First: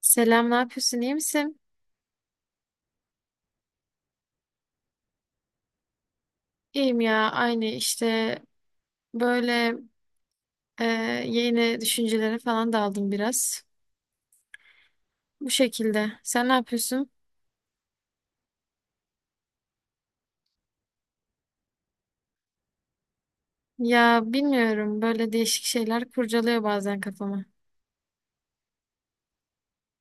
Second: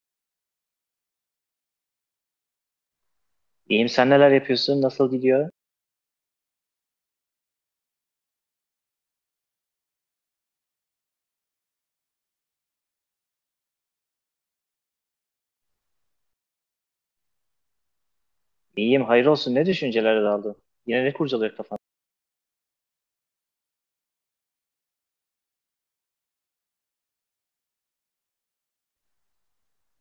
Selam, ne yapıyorsun? İyi misin? İyiyim, sen neler yapıyorsun? Nasıl gidiyor? İyiyim ya, aynı işte böyle e, yeni düşüncelere falan daldım biraz. Bu şekilde. Sen ne yapıyorsun? İyiyim, hayır olsun, ne düşüncelere daldın? Yine ne kurcalıyor kafan? Ya bilmiyorum, böyle değişik şeyler kurcalıyor bazen kafamı.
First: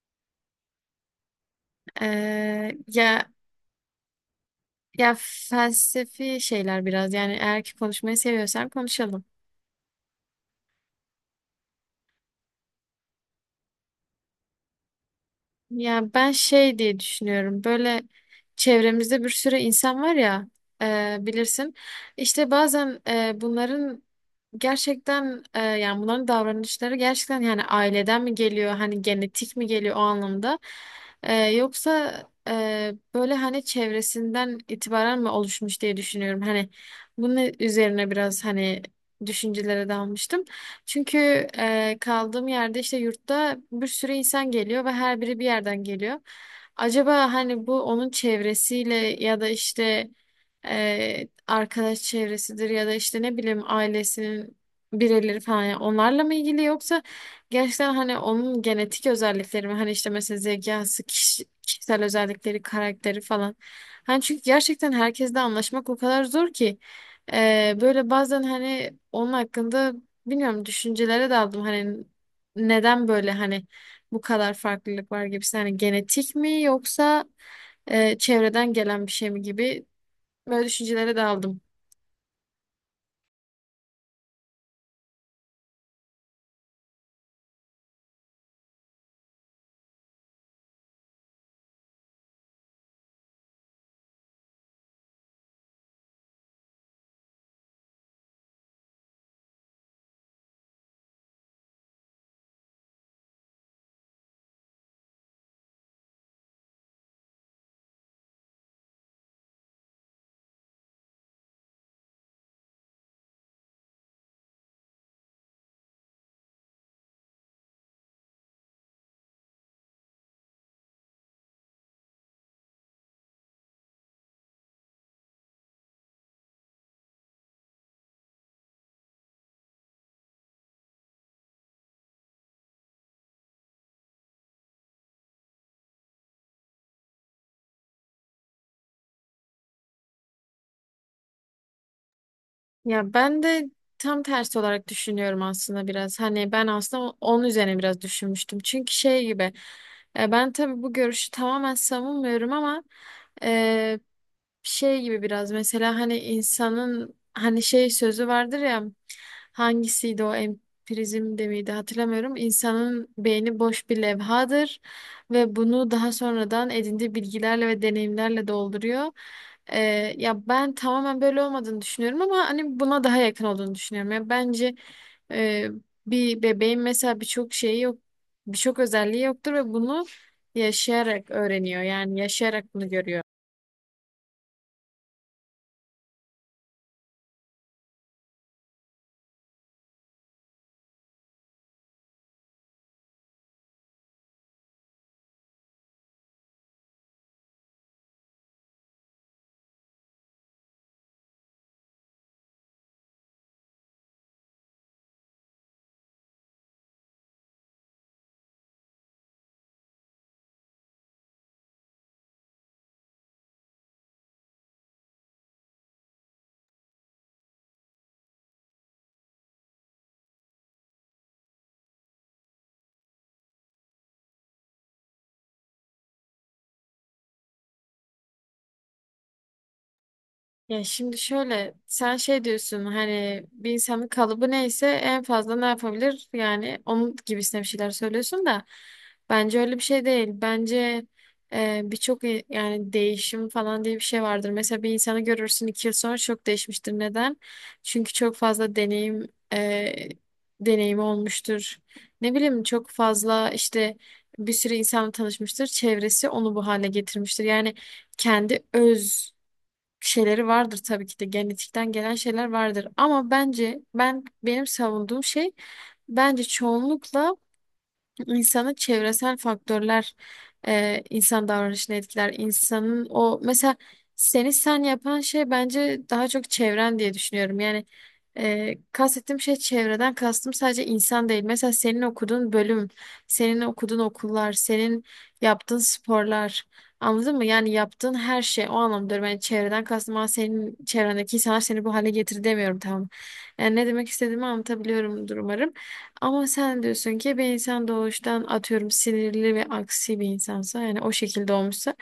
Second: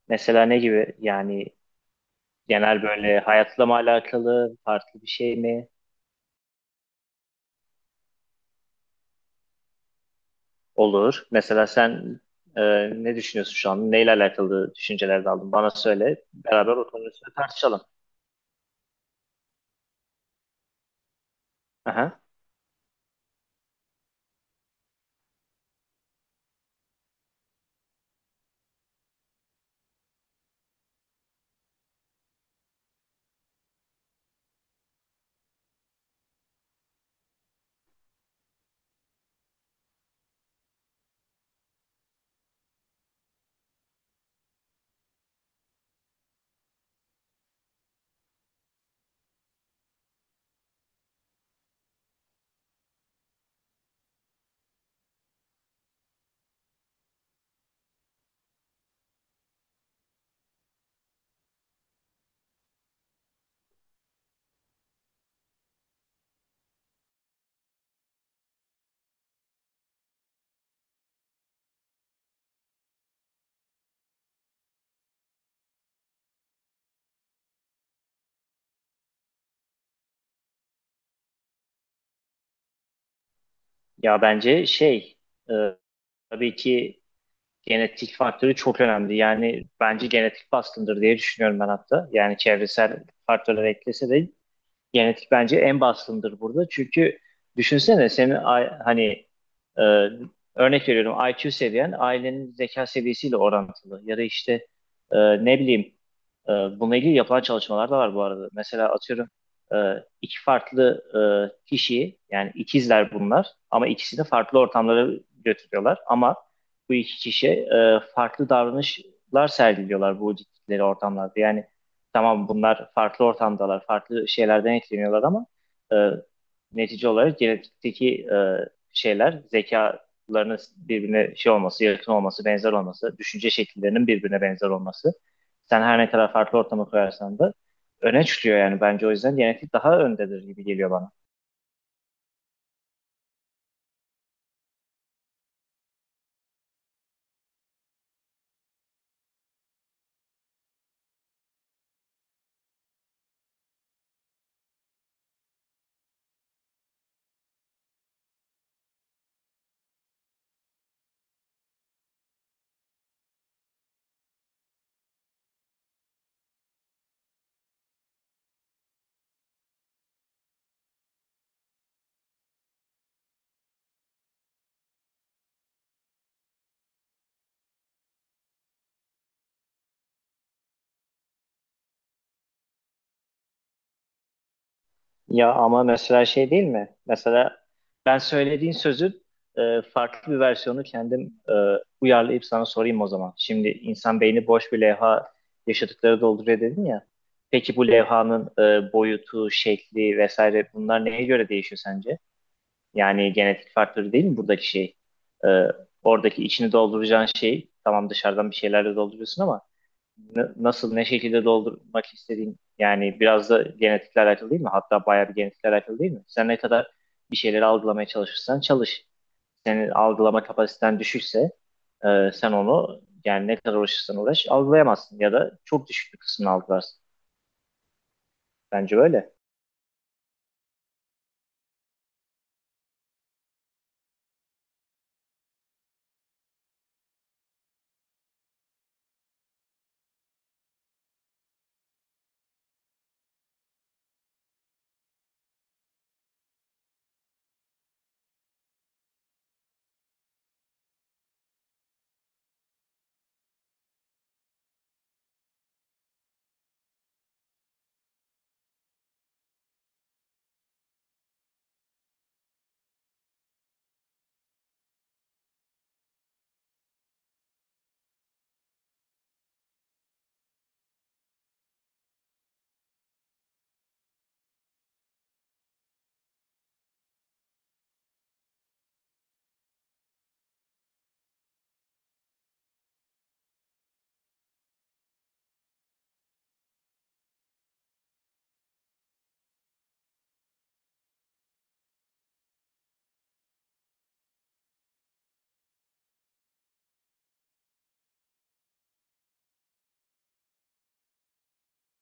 Mesela ne gibi yani, E, genel böyle ya hayatla mı alakalı, farklı bir ya şey mi? felsefi şeyler biraz. Yani eğer ki konuşmayı seviyorsan konuşalım. Olur. Mesela sen e, ne düşünüyorsun şu an? Neyle alakalı düşüncelere daldın? Bana Ya söyle. ben Beraber şey diye oturun üstüne düşünüyorum tartışalım. böyle çevremizde bir sürü insan var ya bilirsin Aha. işte bazen bunların gerçekten yani bunların davranışları gerçekten yani aileden mi geliyor hani genetik mi geliyor o anlamda. Yoksa böyle hani çevresinden itibaren mi oluşmuş diye düşünüyorum hani bunun üzerine biraz hani düşüncelere dalmıştım. Çünkü kaldığım yerde işte yurtta bir sürü insan geliyor ve her biri bir yerden geliyor. Acaba hani bu onun çevresiyle ya da işte arkadaş çevresidir ya da işte ne bileyim ailesinin bireyleri falan yani onlarla mı ilgili yoksa gerçekten hani onun genetik özellikleri mi hani işte mesela zekası, kişisel özellikleri, karakteri falan. Hani çünkü gerçekten herkesle anlaşmak o kadar zor ki. Böyle bazen hani onun hakkında bilmiyorum düşüncelere daldım hani neden böyle hani bu kadar farklılık var gibisi hani genetik mi yoksa çevreden gelen bir şey mi gibi böyle düşüncelere daldım. Ya bence şey, e, tabii ki genetik faktörü çok önemli. Yani bence genetik baskındır diye düşünüyorum ben hatta. Yani çevresel faktörler eklese de genetik bence en baskındır burada. Çünkü düşünsene senin hani, e, örnek veriyorum IQ seviyen ailenin zeka seviyesiyle orantılı. Ya da işte, e, ne bileyim, bununla ilgili yapılan çalışmalar da var bu arada. Mesela atıyorum e, iki farklı kişiyi, yani ikizler bunlar ama ikisini farklı ortamlara götürüyorlar. Ama bu iki kişi farklı davranışlar sergiliyorlar bu gittikleri ortamlarda. Yani tamam, bunlar farklı ortamdalar, farklı şeylerden etkileniyorlar ama e, netice olarak genetikteki şeyler, zekalarının birbirine şey olması, yakın olması, benzer olması, düşünce şekillerinin birbirine benzer olması. Sen her ne kadar farklı ortama koyarsan da öne çıkıyor. Yani bence o yüzden genetik daha öndedir gibi geliyor bana. Ya ben de tam tersi olarak düşünüyorum aslında biraz. Hani ben aslında onun üzerine biraz düşünmüştüm. Çünkü şey gibi ben tabii bu görüşü tamamen savunmuyorum ama e, şey gibi biraz mesela hani insanın hani şey sözü vardır ya hangisiydi o empirizm de miydi hatırlamıyorum. İnsanın beyni boş bir levhadır ve bunu daha sonradan edindiği bilgilerle ve deneyimlerle dolduruyor. Ee, Ya ben tamamen böyle olmadığını düşünüyorum ama hani buna daha yakın olduğunu düşünüyorum. Ya bence e, bir bebeğin mesela birçok şeyi yok, birçok özelliği yoktur ve bunu yaşayarak öğreniyor. Yani yaşayarak bunu görüyor. Ya ama mesela şey değil mi? Mesela ben söylediğin sözün farklı bir versiyonu kendim e, uyarlayıp sana sorayım o zaman. Şimdi insan beyni boş bir levha, yaşadıkları dolduruyor dedin ya. Peki bu levhanın boyutu, şekli vesaire, bunlar neye göre değişiyor sence? Yani genetik faktörü değil mi buradaki şey? E, Oradaki içini dolduracağın şey, tamam, dışarıdan bir şeylerle dolduruyorsun ama nasıl ne şekilde doldurmak istediğin yani biraz da genetikle alakalı değil mi? Hatta bayağı bir genetikle alakalı değil mi? Sen ne kadar bir şeyleri algılamaya çalışırsan çalış. Senin algılama kapasiten düşükse sen onu, yani ne kadar uğraşırsan uğraş algılayamazsın ya da çok düşük bir kısmını algılarsın. Bence öyle. Ya şimdi şöyle sen şey diyorsun hani bir insanın kalıbı neyse en fazla ne yapabilir yani onun gibisine bir şeyler söylüyorsun da bence öyle bir şey değil. Bence birçok yani değişim falan diye bir şey vardır. Mesela bir insanı görürsün 2 yıl sonra çok değişmiştir. Neden? Çünkü çok fazla e, deneyimi olmuştur. Ne bileyim çok fazla işte bir sürü insanla tanışmıştır. Çevresi onu bu hale getirmiştir. Yani kendi öz şeyleri vardır tabii ki de genetikten gelen şeyler vardır. Ama bence ben benim savunduğum şey bence çoğunlukla İnsanı çevresel faktörler insan davranışını etkiler. İnsanın o mesela seni sen yapan şey bence daha çok çevren diye düşünüyorum. Yani kastettiğim şey çevreden kastım sadece insan değil. Mesela senin okuduğun bölüm, senin okuduğun okullar, senin yaptığın sporlar. Anladın mı? Yani yaptığın her şey o anlamda ben çevreden kastım ama senin çevrendeki insanlar seni bu hale getirdi demiyorum, tamam. Yani ne demek istediğimi anlatabiliyorumdur umarım. Ama sen diyorsun ki bir insan doğuştan atıyorum sinirli ve aksi bir insansa yani o şekilde olmuşsa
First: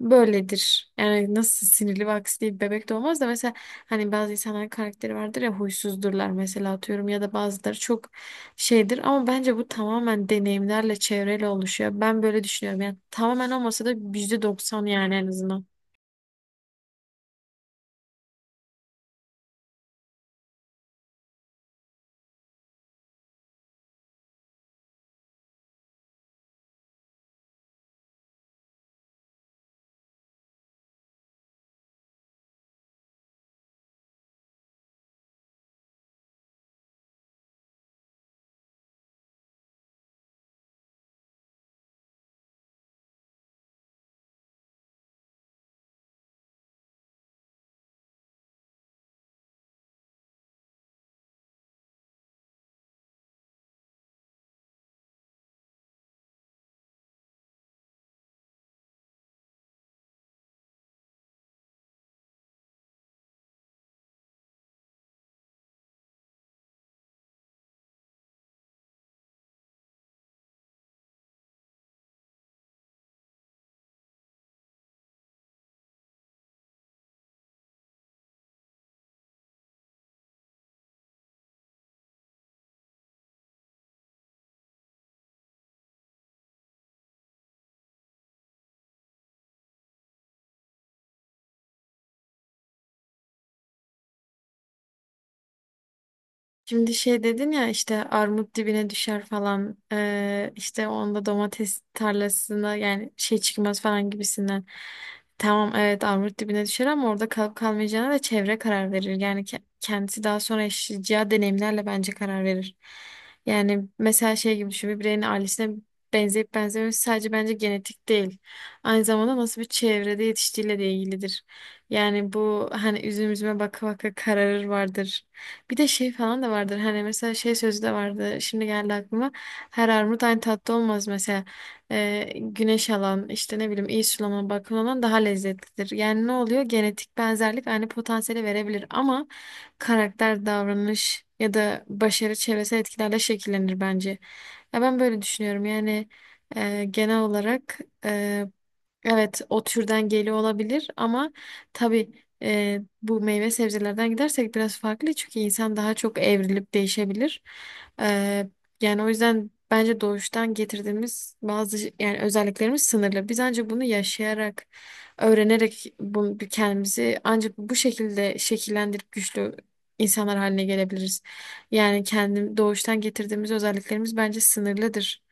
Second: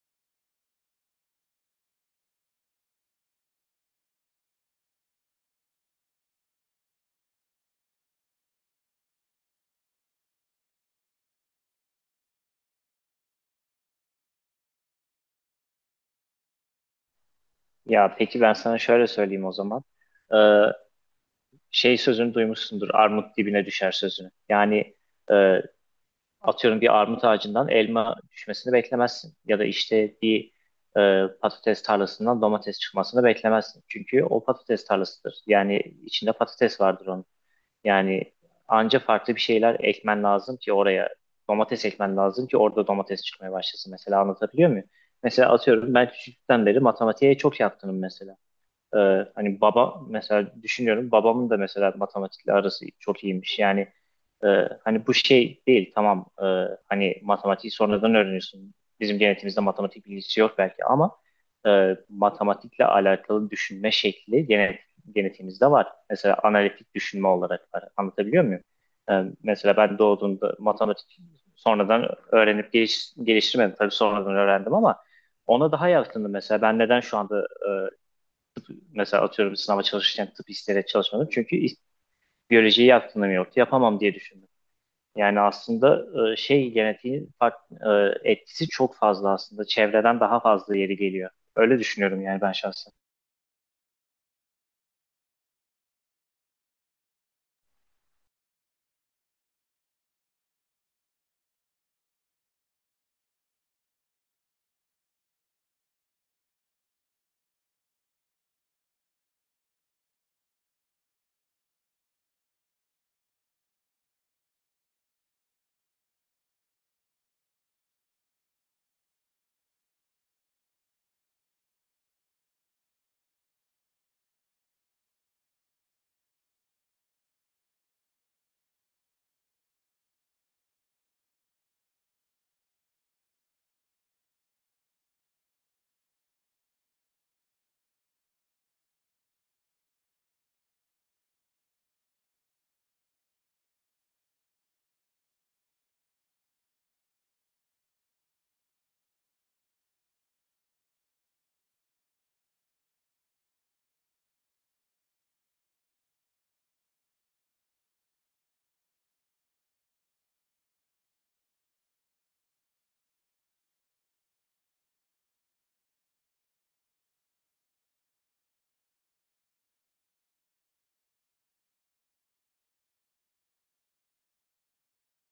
böyledir. Yani nasıl sinirli ve aksi bir bebek doğmaz da mesela hani bazı insanların karakteri vardır ya, huysuzdurlar mesela atıyorum, ya da bazıları çok şeydir ama bence bu tamamen deneyimlerle, çevreyle oluşuyor. Ben böyle düşünüyorum yani tamamen olmasa da %90, yani en azından. Ya peki ben sana şöyle söyleyeyim o zaman. E, Şey sözünü duymuşsundur, armut dibine düşer sözünü. Yani e, atıyorum bir armut ağacından elma düşmesini beklemezsin. Ya da işte bir patates tarlasından domates çıkmasını beklemezsin. Çünkü o patates tarlasıdır. Yani içinde patates vardır onun. Yani anca farklı bir şeyler ekmen lazım ki oraya, domates ekmen lazım ki orada domates çıkmaya başlasın. Mesela anlatabiliyor muyum? Mesela atıyorum ben küçüklükten beri matematiğe çok yatkınım mesela. Hani baba, mesela düşünüyorum babamın da mesela matematikle arası çok iyiymiş. Yani e, hani bu şey değil, tamam, hani matematiği sonradan öğreniyorsun. Bizim genetimizde matematik bilgisi yok belki ama matematikle alakalı düşünme şekli genetimizde var. Mesela analitik düşünme olarak var. Anlatabiliyor muyum? Mesela ben doğduğumda matematik sonradan öğrenip geliştirmedim. Tabii sonradan öğrendim ama ona daha yakındım mesela. Ben neden şu anda e, mesela atıyorum sınava çalışırken tıp isteyerek çalışmadım. Çünkü biyolojiyi aklımda yoktu. Yapamam diye düşündüm. Yani aslında şey, genetiğin etkisi çok fazla aslında. Çevreden daha fazla, yeri geliyor. Öyle düşünüyorum yani ben şahsen. Şimdi şey dedin ya, işte armut dibine düşer falan, işte onda domates tarlasına yani şey çıkmaz falan gibisinden. Tamam, evet, armut dibine düşer ama orada kalıp kalmayacağına da çevre karar verir. Yani kendisi daha sonra yaşayacağı deneyimlerle bence karar verir. Yani mesela şey gibi düşün, bir bireyin ailesine benzeyip benzememesi sadece bence genetik değil. Aynı zamanda nasıl bir çevrede yetiştiğiyle de ilgilidir. Yani bu hani üzüm üzüme baka baka kararır vardır. Bir de şey falan da vardır. Hani mesela şey sözü de vardı. Şimdi geldi aklıma. Her armut aynı tatlı olmaz mesela. Güneş alan, işte ne bileyim iyi sulama, bakım alan daha lezzetlidir. Yani ne oluyor? Genetik benzerlik aynı potansiyeli verebilir ama karakter, davranış ya da başarı çevresel etkilerle şekillenir bence. Ya ben böyle düşünüyorum. Yani genel olarak e, evet, o türden geliyor olabilir ama tabii bu meyve sebzelerden gidersek biraz farklı, çünkü insan daha çok evrilip değişebilir. Ee, Yani o yüzden bence doğuştan getirdiğimiz bazı yani özelliklerimiz sınırlı. Biz ancak bunu yaşayarak, öğrenerek bunu, kendimizi ancak bu şekilde şekillendirip güçlü insanlar haline gelebiliriz. Yani kendim doğuştan getirdiğimiz özelliklerimiz bence sınırlıdır.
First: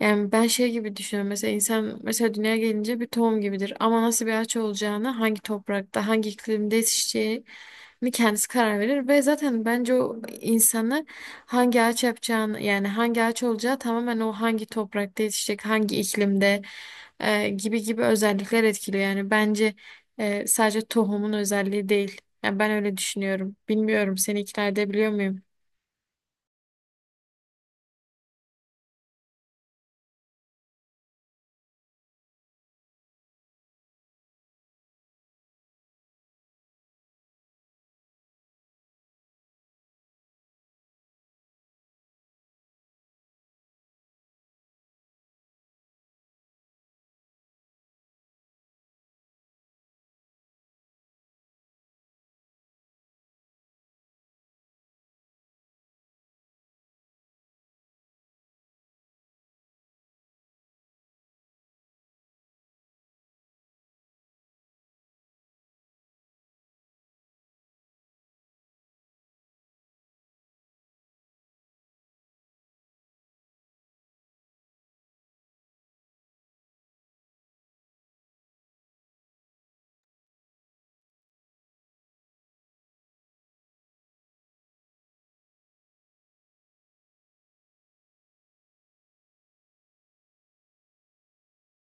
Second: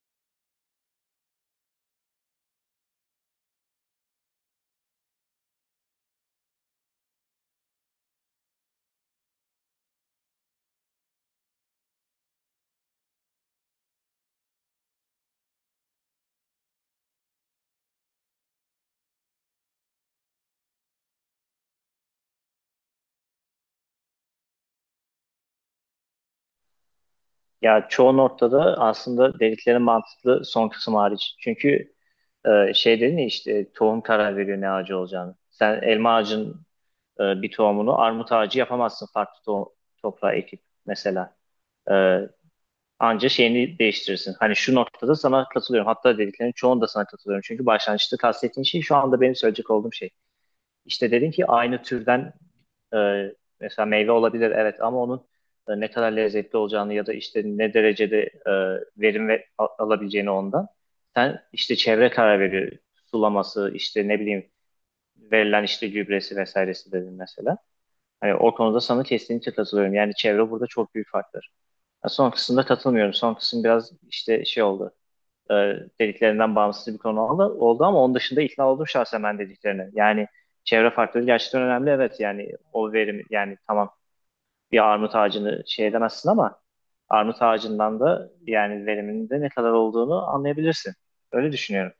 Yani ben şey gibi düşünüyorum. Mesela insan mesela dünyaya gelince bir tohum gibidir. Ama nasıl bir ağaç olacağını, hangi toprakta, hangi iklimde yetişeceğini kendisi karar verir. Ve zaten bence o insanı hangi ağaç yapacağını, yani hangi ağaç olacağı tamamen o hangi toprakta yetişecek, hangi iklimde gibi gibi özellikler etkiliyor. Yani bence sadece tohumun özelliği değil. Yani ben öyle düşünüyorum. Bilmiyorum, seni ikna edebiliyor muyum? Ya çoğu noktada aslında dedikleri mantıklı, son kısım hariç. Çünkü şey dedin ya, işte tohum karar veriyor ne ağacı olacağını. Sen elma ağacın bir tohumunu armut ağacı yapamazsın farklı toprağa ekip mesela. E, Anca şeyini değiştirirsin. Hani şu noktada sana katılıyorum. Hatta dediklerinin çoğunda sana katılıyorum. Çünkü başlangıçta kastettiğin şey şu anda benim söyleyecek olduğum şey. İşte dedin ki aynı türden e, mesela meyve olabilir evet, ama onun ne kadar lezzetli olacağını ya da işte ne derecede e, verim alabileceğini ondan. Sen, işte çevre karar veriyor. Sulaması, işte ne bileyim, verilen işte gübresi vesairesi dedin mesela. Hani o konuda sana kesinlikle katılıyorum. Yani çevre burada çok büyük faktör. Ha, son kısımda katılmıyorum. Son kısım biraz işte şey oldu. E, Dediklerinden bağımsız bir konu oldu, ama onun dışında ikna oldum şahsen ben dediklerine. Yani çevre faktörü gerçekten önemli. Evet, yani o verim, yani tamam, bir armut ağacını şey edemezsin ama armut ağacından da yani veriminin de ne kadar olduğunu anlayabilirsin. Öyle düşünüyorum.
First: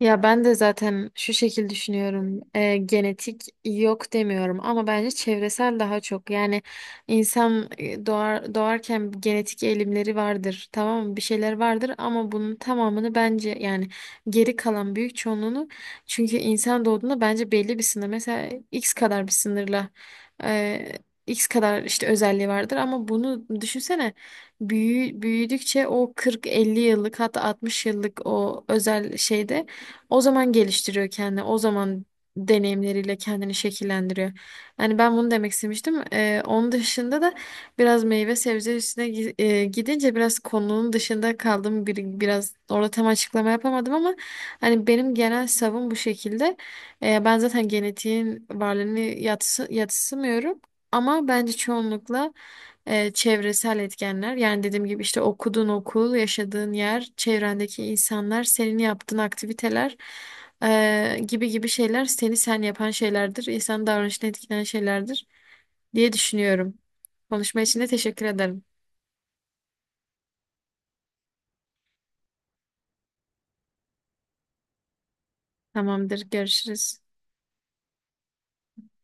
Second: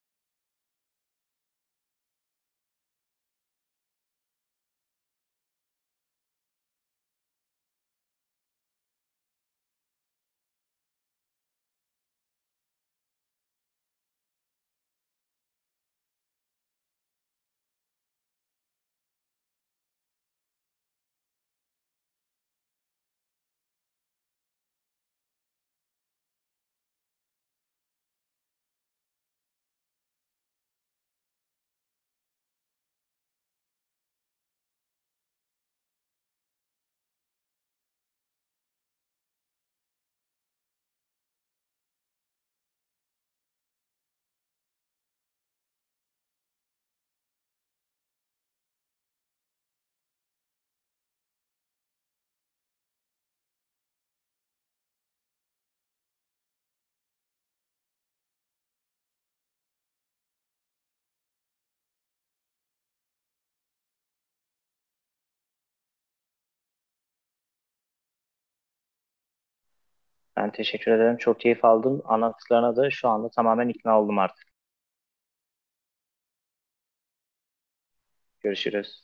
Ya ben de zaten şu şekil düşünüyorum. Genetik yok demiyorum ama bence çevresel daha çok. Yani insan doğar, doğarken genetik eğilimleri vardır. Tamam mı? Bir şeyler vardır ama bunun tamamını bence yani geri kalan büyük çoğunluğunu, çünkü insan doğduğunda bence belli bir sınır. Mesela X kadar bir sınırla e, X kadar işte özelliği vardır ama bunu düşünsene büyüdükçe o 40-50 yıllık hatta 60 yıllık o özel şeyde o zaman geliştiriyor kendini. O zaman deneyimleriyle kendini şekillendiriyor. Yani ben bunu demek istemiştim. Onun dışında da biraz meyve sebze üstüne gidince biraz konunun dışında kaldım. Biraz orada tam açıklama yapamadım ama hani benim genel savım bu şekilde. Ben zaten genetiğin varlığını yatsımıyorum. Ama bence çoğunlukla çevresel etkenler. Yani dediğim gibi işte okuduğun okul, yaşadığın yer, çevrendeki insanlar, senin yaptığın aktiviteler gibi gibi şeyler seni sen yapan şeylerdir. İnsan davranışını etkileyen şeylerdir diye düşünüyorum. Konuşma için de teşekkür ederim. Ben teşekkür ederim. Çok keyif aldım. Anlattıklarına da şu anda tamamen ikna oldum artık. Tamamdır, görüşürüz. Görüşürüz.